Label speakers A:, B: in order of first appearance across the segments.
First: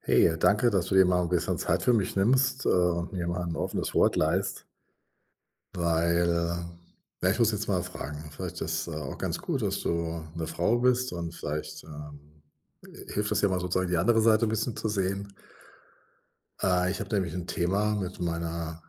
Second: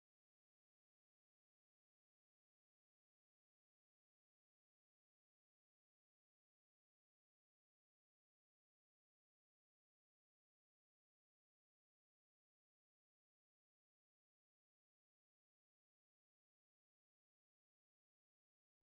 A: Hey, danke, dass du dir mal ein bisschen Zeit für mich nimmst, und mir mal ein offenes Wort leist. Weil ja, ich muss jetzt mal fragen. Vielleicht ist, auch ganz gut, dass du eine Frau bist und vielleicht, hilft das ja mal sozusagen, die andere Seite ein bisschen zu sehen. Ich habe nämlich ein Thema mit meiner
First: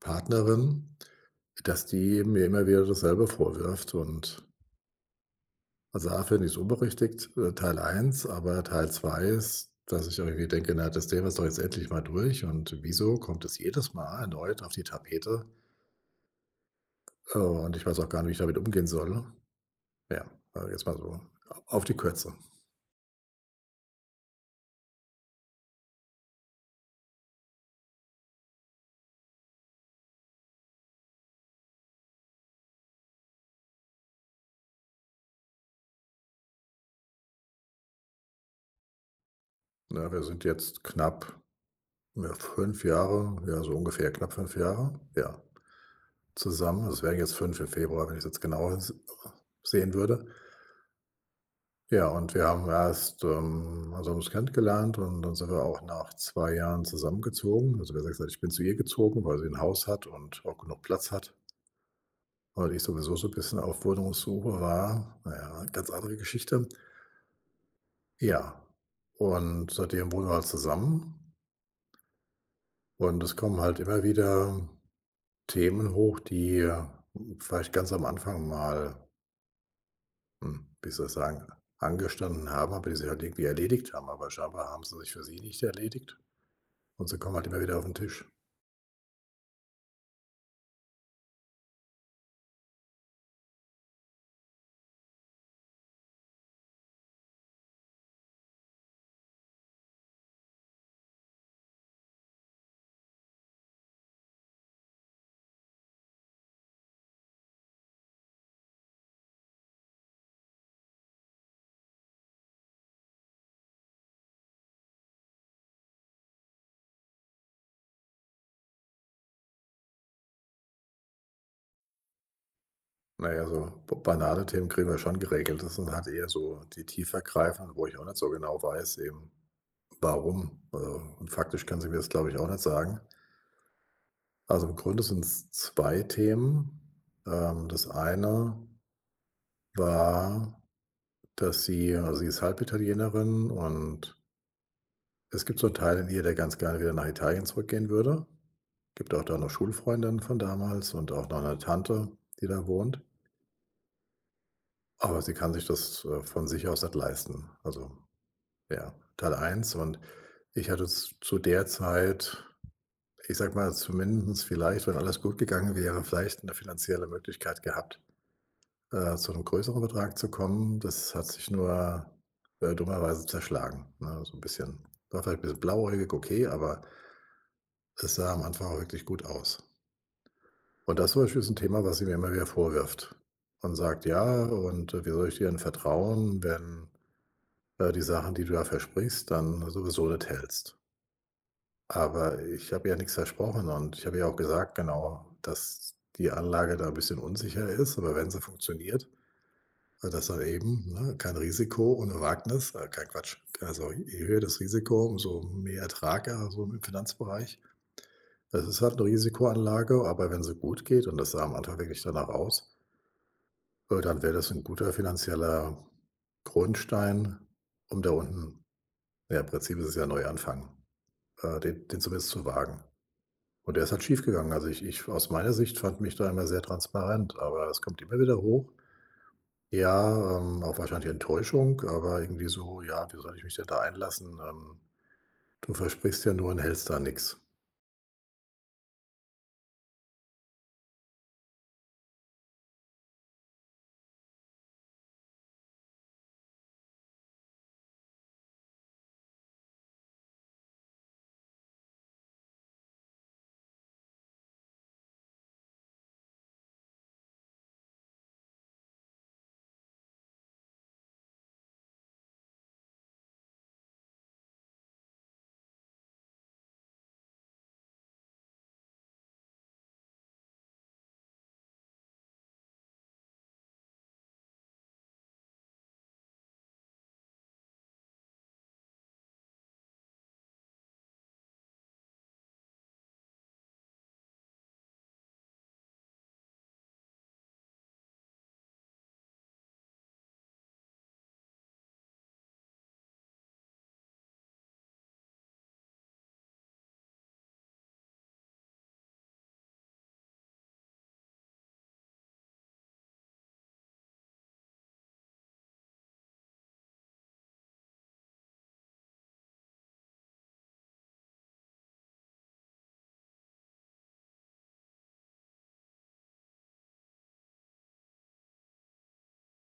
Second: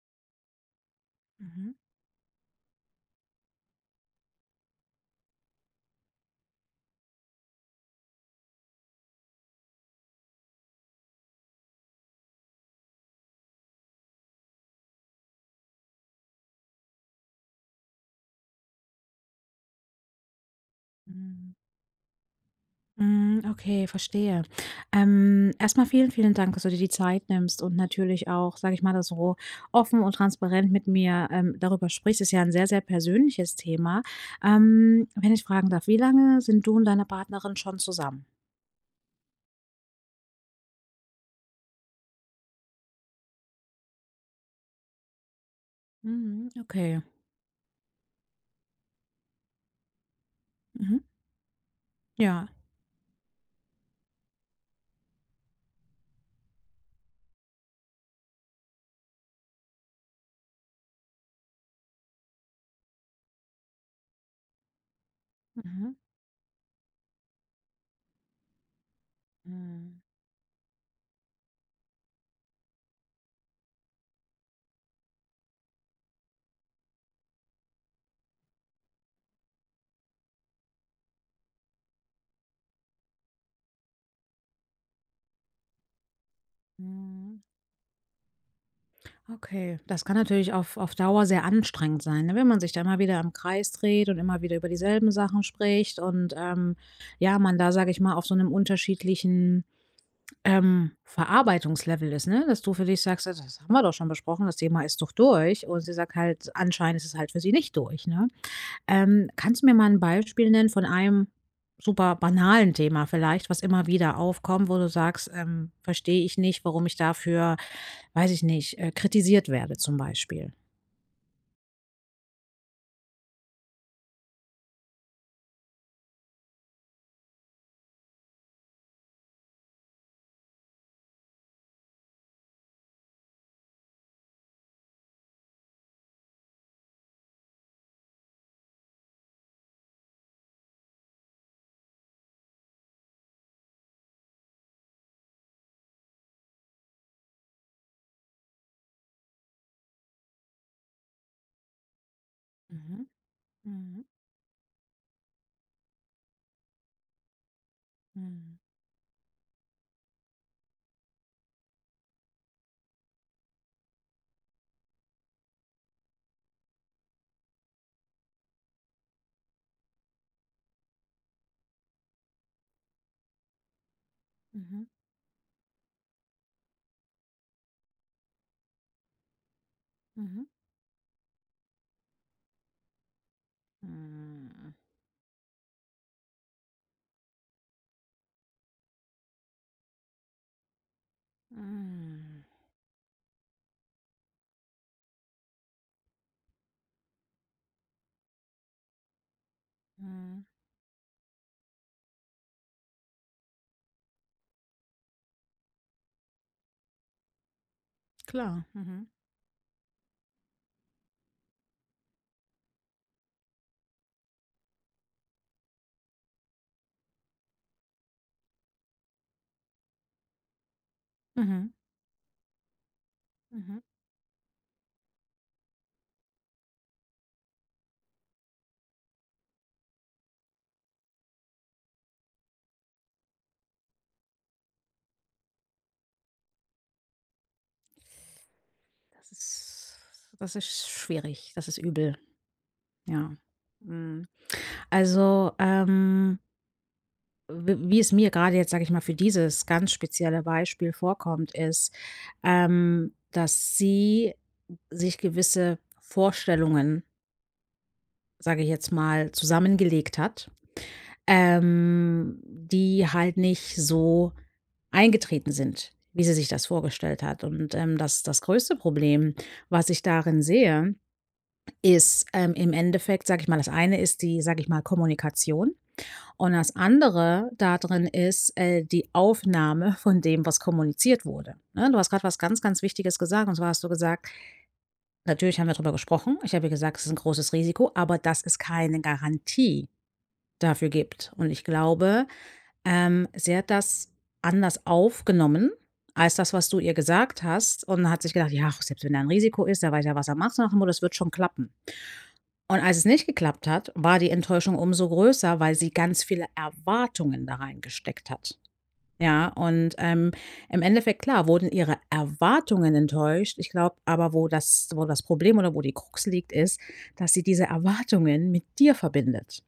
A: Partnerin,
B: Mhm.
A: dass die mir immer wieder dasselbe vorwirft. Und also, A finde ich's unberechtigt, Teil eins, aber Teil 2 ist, dass ich irgendwie denke: „Na, das Thema ist doch jetzt endlich mal durch und wieso kommt es jedes Mal erneut auf die Tapete?" Und ich weiß auch gar nicht, wie ich damit umgehen soll. Ja, also jetzt mal so
B: Mhm.
A: auf die Kürze,
B: Hm, okay, verstehe. Erst vielen, vielen Dank, dass du dir die Zeit nimmst und natürlich auch, sage ich mal, das so offen und transparent mit mir, darüber sprichst. Ist ja ein sehr, sehr persönliches Thema. Wenn ich fragen darf, wie lange sind du und deine Partnerin schon zusammen?
A: ne? Wir sind jetzt knapp, ja, 5 Jahre, ja, so ungefähr knapp 5 Jahre, ja,
B: Mhm,
A: zusammen. Also,
B: okay.
A: es wären jetzt 5 im Februar, wenn ich's jetzt genau s sehen würde.
B: Mhm.
A: Ja, und wir
B: Ja.
A: haben erst also, haben uns kennengelernt und dann sind wir auch nach 2 Jahren zusammengezogen. Also, besser gesagt, ich bin zu ihr gezogen, weil sie ein Haus hat und auch genug Platz hat, weil ich sowieso so ein bisschen auf Wohnungssuche war. Naja, ganz
B: Mhm.
A: andere Geschichte. Ja, und
B: Mhm.
A: seitdem wohnen wir halt zusammen und es kommen halt immer wieder Themen hoch, die vielleicht ganz am Anfang mal, hm, wie soll ich sagen, angestanden haben, aber die sich halt irgendwie erledigt haben. Aber scheinbar haben sie sich für sie nicht erledigt. Und so kommen
B: Mhm.
A: halt immer wieder auf den Tisch.
B: Okay, das kann natürlich auf Dauer sehr anstrengend sein, ne, wenn man sich da immer wieder im Kreis dreht und immer wieder über dieselben Sachen spricht und, ja, man da, sage ich mal, auf so einem unterschiedlichen, Verarbeitungslevel ist, ne? Dass du für dich sagst: „Ja, das haben wir doch schon besprochen, das Thema ist doch durch.“ Und sie sagt halt, anscheinend ist es halt für sie nicht durch, ne? Kannst du mir mal ein Beispiel nennen von einem super banalen Thema vielleicht, was immer wieder aufkommt, wo du sagst: Verstehe ich nicht, warum ich dafür weiß ich nicht, kritisiert werde zum Beispiel.
A: Na ja, so b banale Themen kriegen wir schon geregelt. Das sind halt eher so die tiefergreifenden, wo ich auch nicht so genau weiß eben, warum. Also, und faktisch kann sie mir das, glaube ich, auch nicht sagen. Also, im Grunde sind's 2 Themen. Das eine war, dass sie also, sie ist Halbitalienerin und es gibt so einen Teil in ihr, der ganz gerne wieder nach Italien zurückgehen würde. Gibt auch da noch Schulfreundinnen von damals und auch noch eine Tante, die da wohnt.
B: Mhm, mhm,
A: Aber sie kann sich das, von sich aus nicht leisten. Also,
B: mhm,
A: ja, Teil eins. Und ich hatte z zu der Zeit, ich sag mal, zumindest vielleicht, wenn alles gut gegangen wäre, vielleicht eine finanzielle Möglichkeit gehabt, zu einem größeren Betrag zu kommen. Das hat sich nur, dummerweise zerschlagen, ne? So ein
B: mhm,
A: bisschen war vielleicht ein bisschen blauäugig, okay, aber es sah am Anfang auch wirklich gut aus.
B: mhm,
A: Und das zum Beispiel ist ein Thema, was sie mir immer wieder vorwirft und sagt: „Ja,
B: mhm,
A: und wie soll ich dir denn vertrauen, wenn die Sachen, die du da versprichst, dann sowieso nicht hältst. Aber
B: mhm,
A: ich habe ja nichts versprochen und ich habe ja auch gesagt, genau, dass die Anlage da ein bisschen unsicher ist, aber wenn sie funktioniert, dass
B: mhm.
A: dann eben, ne, kein Risiko ohne Wagnis kein Quatsch, also je höher das Risiko, umso mehr Ertrag, so im Finanzbereich.
B: Klar.
A: Das ist halt eine
B: Mhm,
A: Risikoanlage, aber wenn sie gut geht und das sah am Anfang wirklich danach aus, dann wäre das ein guter finanzieller Grundstein, um da unten ja, im Prinzip ist es ja Neuanfang. äh,
B: mhm,
A: den den zumindest zu wagen. Und
B: mhm.
A: der ist halt schiefgegangen. Also, ich aus meiner Sicht fand mich da immer sehr transparent, aber es kommt immer wieder hoch. Ja, auch wahrscheinlich Enttäuschung, aber irgendwie so: „Ja, wie soll ich mich denn da einlassen? Du versprichst ja nur und hältst da nichts.
B: Das ist das ist schwierig, das ist übel, ja. Mhm. Also, w wie es mir gerade jetzt, sage ich mal, für dieses ganz spezielle Beispiel vorkommt, ist, dass sie sich gewisse Vorstellungen, sage ich jetzt mal, zusammengelegt hat, die halt nicht so eingetreten sind, wie sie sich das vorgestellt hat. Und, das größte Problem, was ich darin sehe, ist, im Endeffekt, sage ich mal, das eine ist die, sage ich mal, Kommunikation und das andere darin ist, die Aufnahme von dem, was kommuniziert wurde, ne? Du hast gerade was ganz, ganz Wichtiges gesagt und zwar hast du gesagt: „Natürlich haben wir darüber gesprochen. Ich habe ihr gesagt, es ist ein großes Risiko, aber dass es keine Garantie dafür gibt.“ Und ich glaube, sie hat das anders aufgenommen als das, was du ihr gesagt hast, und hat sich gedacht: „Ja, ach, selbst wenn da ein Risiko ist, der weiß ja, was er macht“, so nach dem Motto: „Das wird schon klappen.“ Und als es nicht geklappt hat, war die Enttäuschung umso größer, weil sie ganz viele Erwartungen da reingesteckt hat. Ja, und, im Endeffekt, klar, wurden ihre Erwartungen enttäuscht. Ich glaube aber, wo das Problem oder wo die Krux liegt, ist, dass sie diese Erwartungen mit dir verbindet.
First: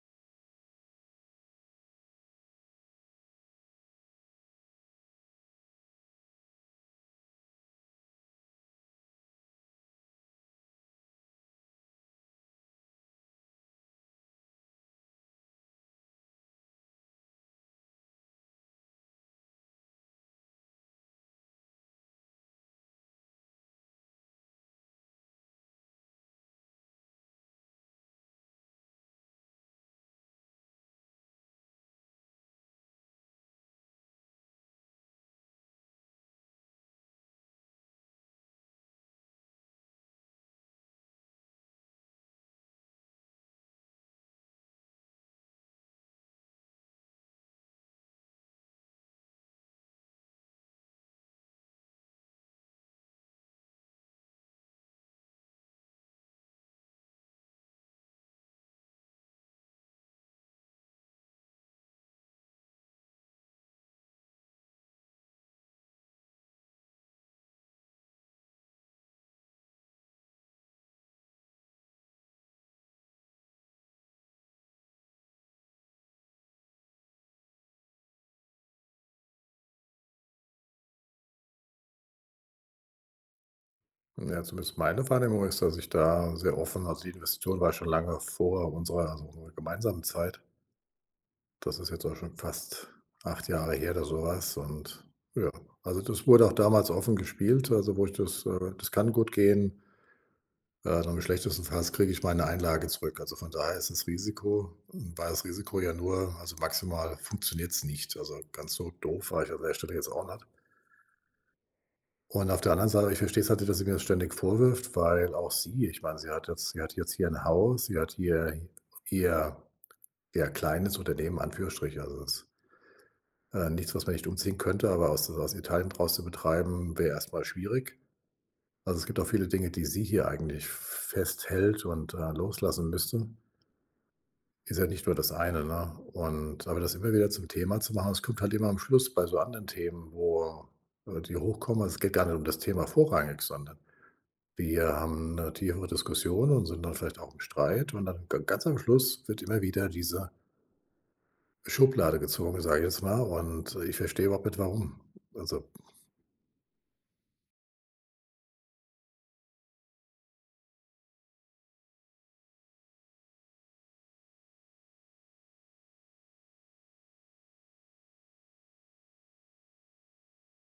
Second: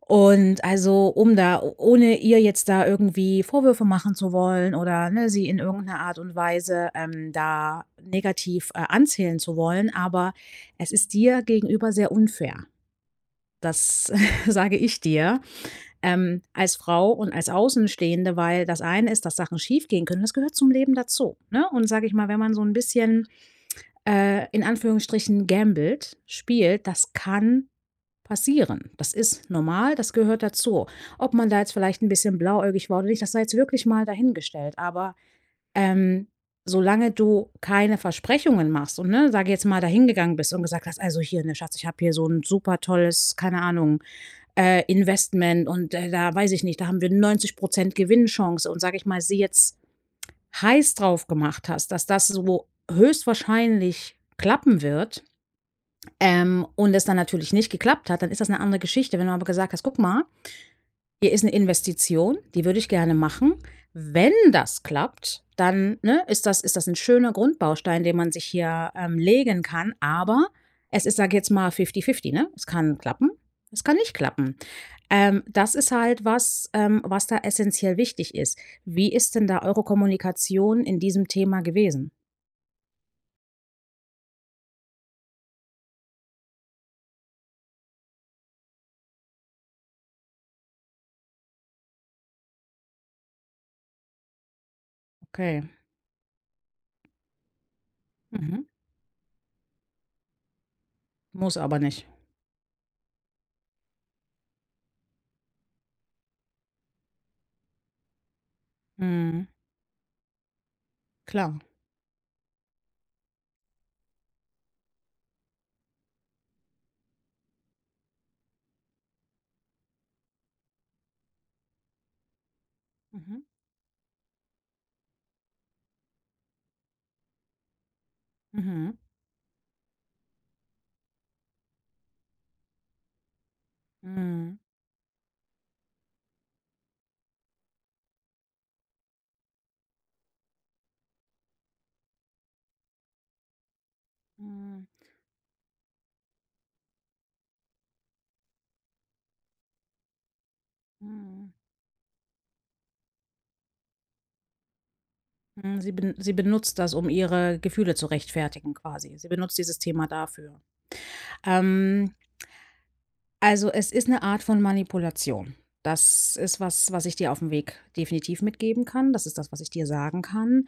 B: Und also, um da ohne ihr jetzt da irgendwie Vorwürfe machen zu wollen oder, ne, sie in irgendeiner Art und Weise, da negativ, anzählen zu wollen, aber es ist dir gegenüber sehr unfair. Das sage ich dir, als Frau und als Außenstehende, weil das eine ist, dass Sachen schiefgehen können, das gehört zum Leben dazu, ne? Und sage ich mal, wenn man so ein bisschen, in Anführungsstrichen gambelt, spielt, das kann passieren. Das ist normal, das gehört dazu. Ob man da jetzt vielleicht ein bisschen blauäugig war oder nicht, das sei jetzt wirklich mal dahingestellt. Aber, ähm, solange du keine Versprechungen machst und, ne, sage jetzt mal, dahingegangen bist und gesagt hast: „Also hier, ne, Schatz, ich habe hier so ein super tolles, keine Ahnung, Investment und, da weiß ich nicht, da haben wir 90 Gewinnchance“ und, sage ich mal, sie jetzt heiß drauf gemacht hast, dass das so höchstwahrscheinlich klappen wird, und es dann natürlich nicht geklappt hat, dann ist das eine andere Geschichte. Wenn du aber gesagt hast: „Guck mal, hier ist eine Investition, die würde ich gerne machen. Wenn das klappt, dann, ne, ist das ein schöner Grundbaustein, den man sich hier, legen kann, aber es ist, sage jetzt mal, fifty-fifty, ne? Es kann klappen, es kann nicht klappen.“ Das ist halt was, was da essentiell wichtig ist. Wie ist denn da eure Kommunikation in diesem Thema gewesen?
A: Ja, zumindest meine Wahrnehmung ist, dass ich da sehr offen also, die Investition war schon lange vor unserer also, unserer gemeinsamen Zeit. Das ist jetzt auch schon fast 8 Jahre her oder sowas und ja,
B: Okay.
A: also, das wurde auch damals offen gespielt, also, wo ich das
B: Mhm.
A: das kann gut gehen. Und im
B: Muss
A: schlechtesten
B: aber
A: Fall
B: nicht.
A: kriege ich meine Einlage zurück. Also von daher ist das Risiko war das Risiko ja nur also maximal funktioniert's nicht. Also ganz so doof war
B: Mhm.
A: ich an der Stelle jetzt auch nicht.
B: Klar.
A: Und auf der anderen Seite, ich verstehe es halt nicht, dass sie mir das ständig vorwirft, weil auch sie ich meine, sie hat jetzt hier ein Haus, sie hat hier ihr ja, kleines Unternehmen, Anführungsstriche. Also das ist
B: Mhm.
A: nichts, was man nicht umziehen könnte, aber aus Italien draus zu betreiben, wäre erstmal schwierig.
B: Mhm.
A: Also, es gibt auch viele Dinge, die sie hier eigentlich festhält und, loslassen müsste.
B: Mhm.
A: Ist ja nicht nur das eine, ne? Und aber das immer wieder zum Thema zu machen, es kommt halt immer am Schluss bei so anderen Themen, wo, die hochkommen also, es geht gar nicht um das Thema vorrangig, sondern
B: Mhm.
A: wir haben eine tiefere Diskussion und sind dann vielleicht auch im Streit und dann ga ganz am Schluss wird immer wieder diese
B: Mhm.
A: Schublade gezogen, sage ich jetzt mal, und ich verstehe überhaupt nicht, warum. Also,
B: Mhm, sie benutzt das, um ihre Gefühle zu rechtfertigen quasi. Sie benutzt dieses Thema dafür. Ähm, also, es ist eine Art von Manipulation. Das ist was, was ich dir auf dem Weg definitiv mitgeben kann. Das ist das, was ich dir sagen kann.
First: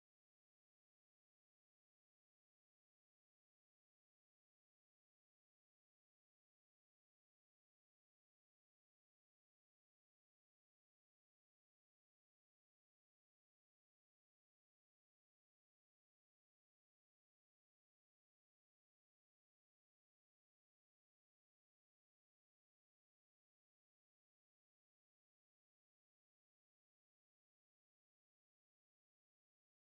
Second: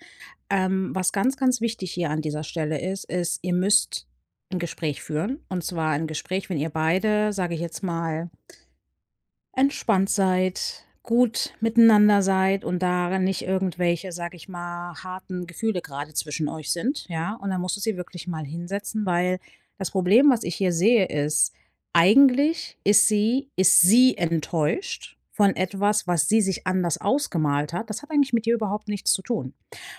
B: Was ganz, ganz wichtig hier an dieser Stelle ist, ist, ihr müsst ein Gespräch führen. Und zwar ein Gespräch, wenn ihr beide, sage ich jetzt mal, entspannt seid, gut miteinander seid und da nicht irgendwelche, sag ich mal, harten Gefühle gerade zwischen euch sind, ja? Und dann musst du sie wirklich mal hinsetzen, weil das Problem, was ich hier sehe, ist, eigentlich ist sie enttäuscht von etwas, was sie sich anders ausgemalt hat. Das hat eigentlich mit dir überhaupt nichts zu tun,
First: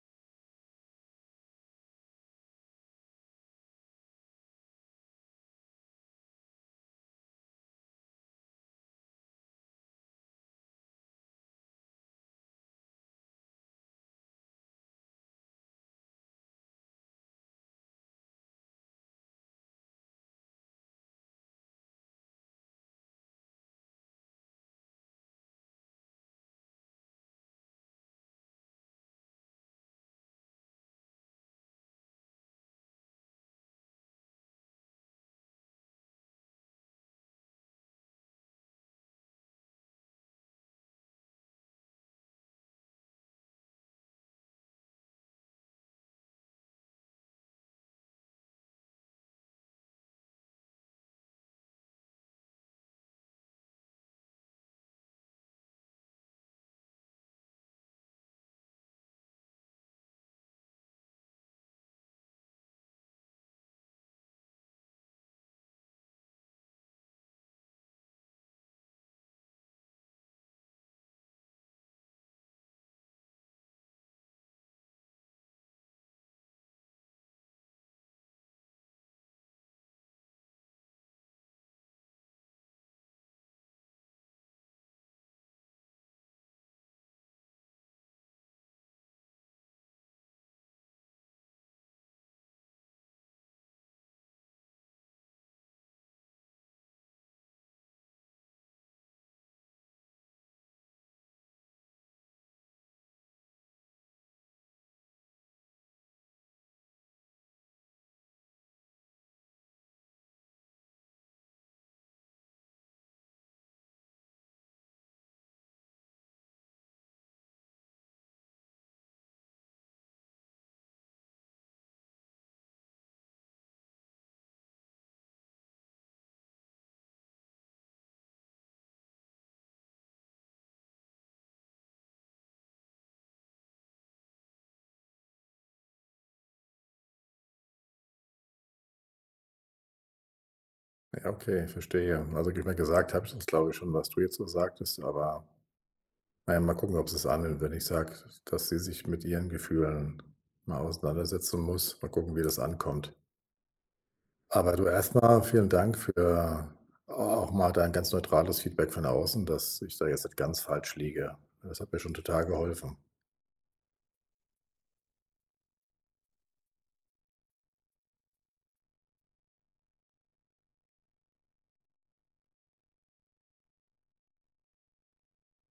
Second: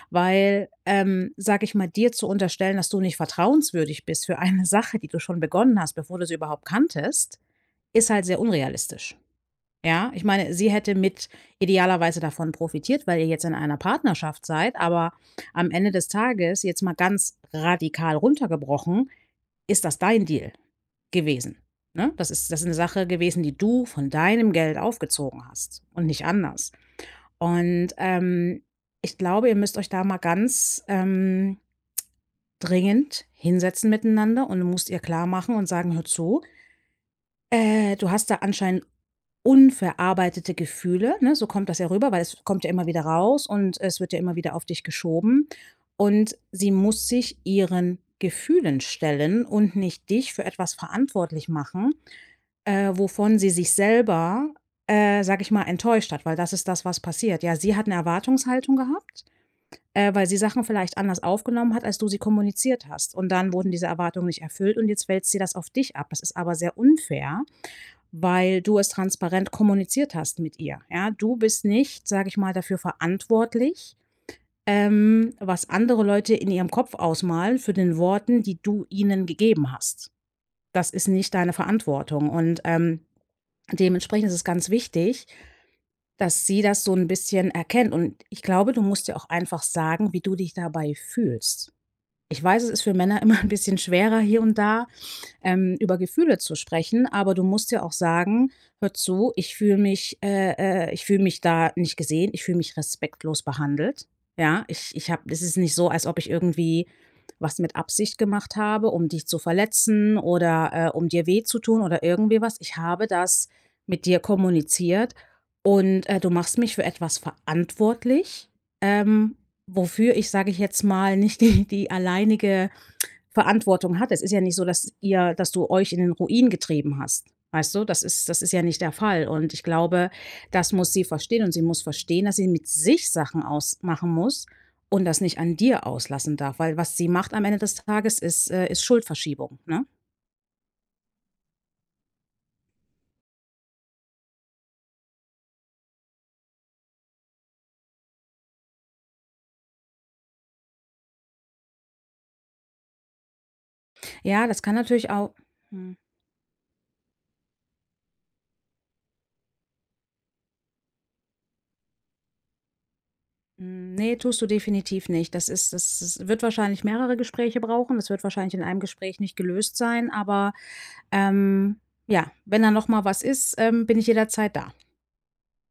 B: weil, sage ich mal, dir zu unterstellen, dass du nicht vertrauenswürdig bist für eine Sache, die du schon begonnen hast, bevor du sie überhaupt kanntest, ist halt sehr unrealistisch. Ja, ich meine, sie hätte mit idealerweise davon profitiert, weil ihr jetzt in einer Partnerschaft seid, aber am Ende des Tages, jetzt mal ganz radikal runtergebrochen, ist das dein Deal gewesen, ne? Das ist 'ne Sache gewesen, die du von deinem Geld aufgezogen hast und nicht anders. Und, ich glaube, ihr müsst euch da mal ganz, dringend hinsetzen miteinander und musst ihr klar machen und sagen: „Hör zu, du hast da anscheinend unverarbeitete Gefühle, ne? So kommt das ja rüber, weil es kommt ja immer wieder raus und es wird ja immer wieder auf dich geschoben. Und sie muss sich ihren Gefühlen stellen und nicht dich für etwas verantwortlich machen, wovon sie sich selber, sage ich mal, enttäuscht hat, weil das ist das, was passiert. Ja, sie hat eine Erwartungshaltung gehabt, weil sie Sachen vielleicht anders aufgenommen hat, als du sie kommuniziert hast. Und dann wurden diese Erwartungen nicht erfüllt und jetzt wälzt sie das auf dich ab. Das ist aber sehr unfair, weil du es transparent kommuniziert hast mit ihr. Ja, du bist nicht, sage ich mal, dafür verantwortlich, was andere Leute in ihrem Kopf ausmalen für den Worten, die du ihnen gegeben hast. Das ist nicht deine Verantwortung und dementsprechend ist es ganz wichtig, dass sie das so ein bisschen erkennt und ich glaube, du musst dir auch einfach sagen, wie du dich dabei fühlst. Ich weiß, es ist für Männer immer ein bisschen schwerer hier und da, über Gefühle zu sprechen, aber du musst ja auch sagen: „Hör zu, ich fühle mich da nicht gesehen, ich fühle mich respektlos behandelt.“ Ja, ich habe es ist nicht so, als ob ich irgendwie was mit Absicht gemacht habe, um dich zu verletzen oder, um dir weh zu tun oder irgendwie was. Ich habe das mit dir kommuniziert und, du machst mich für etwas verantwortlich, ähm, wofür ich, sage ich jetzt mal, nicht die alleinige Verantwortung hat. Es ist ja nicht so, dass ihr dass du euch in den Ruin getrieben hast. Weißt du, das ist ja nicht der Fall. Und ich glaube, das muss sie verstehen und sie muss verstehen, dass sie mit sich Sachen ausmachen muss und das nicht an dir auslassen darf, weil was sie macht am Ende des Tages ist, ist Schuldverschiebung, ne?
A: ja, okay, verstehe. Also, wie ich mir gesagt habe ich das, ist, glaube ich, schon, was du jetzt so sagtest, aber na ja, mal gucken, ob sie's annimmt, wenn ich sage, dass sie sich mit ihren Gefühlen mal auseinandersetzen muss. Mal gucken, wie das ankommt.
B: Ja, das kann
A: Aber du
B: natürlich auch.
A: erstmal vielen
B: Hm,
A: Dank für auch mal dein ganz neutrales Feedback von außen, dass ich da jetzt nicht ganz falsch liege. Das hat mir schon total geholfen.
B: hm, ne, tust du definitiv nicht. Das ist das das wird wahrscheinlich mehrere Gespräche brauchen. Das wird wahrscheinlich in einem Gespräch nicht gelöst sein, aber, ähm, ja, wenn da noch mal was ist, bin ich jederzeit da.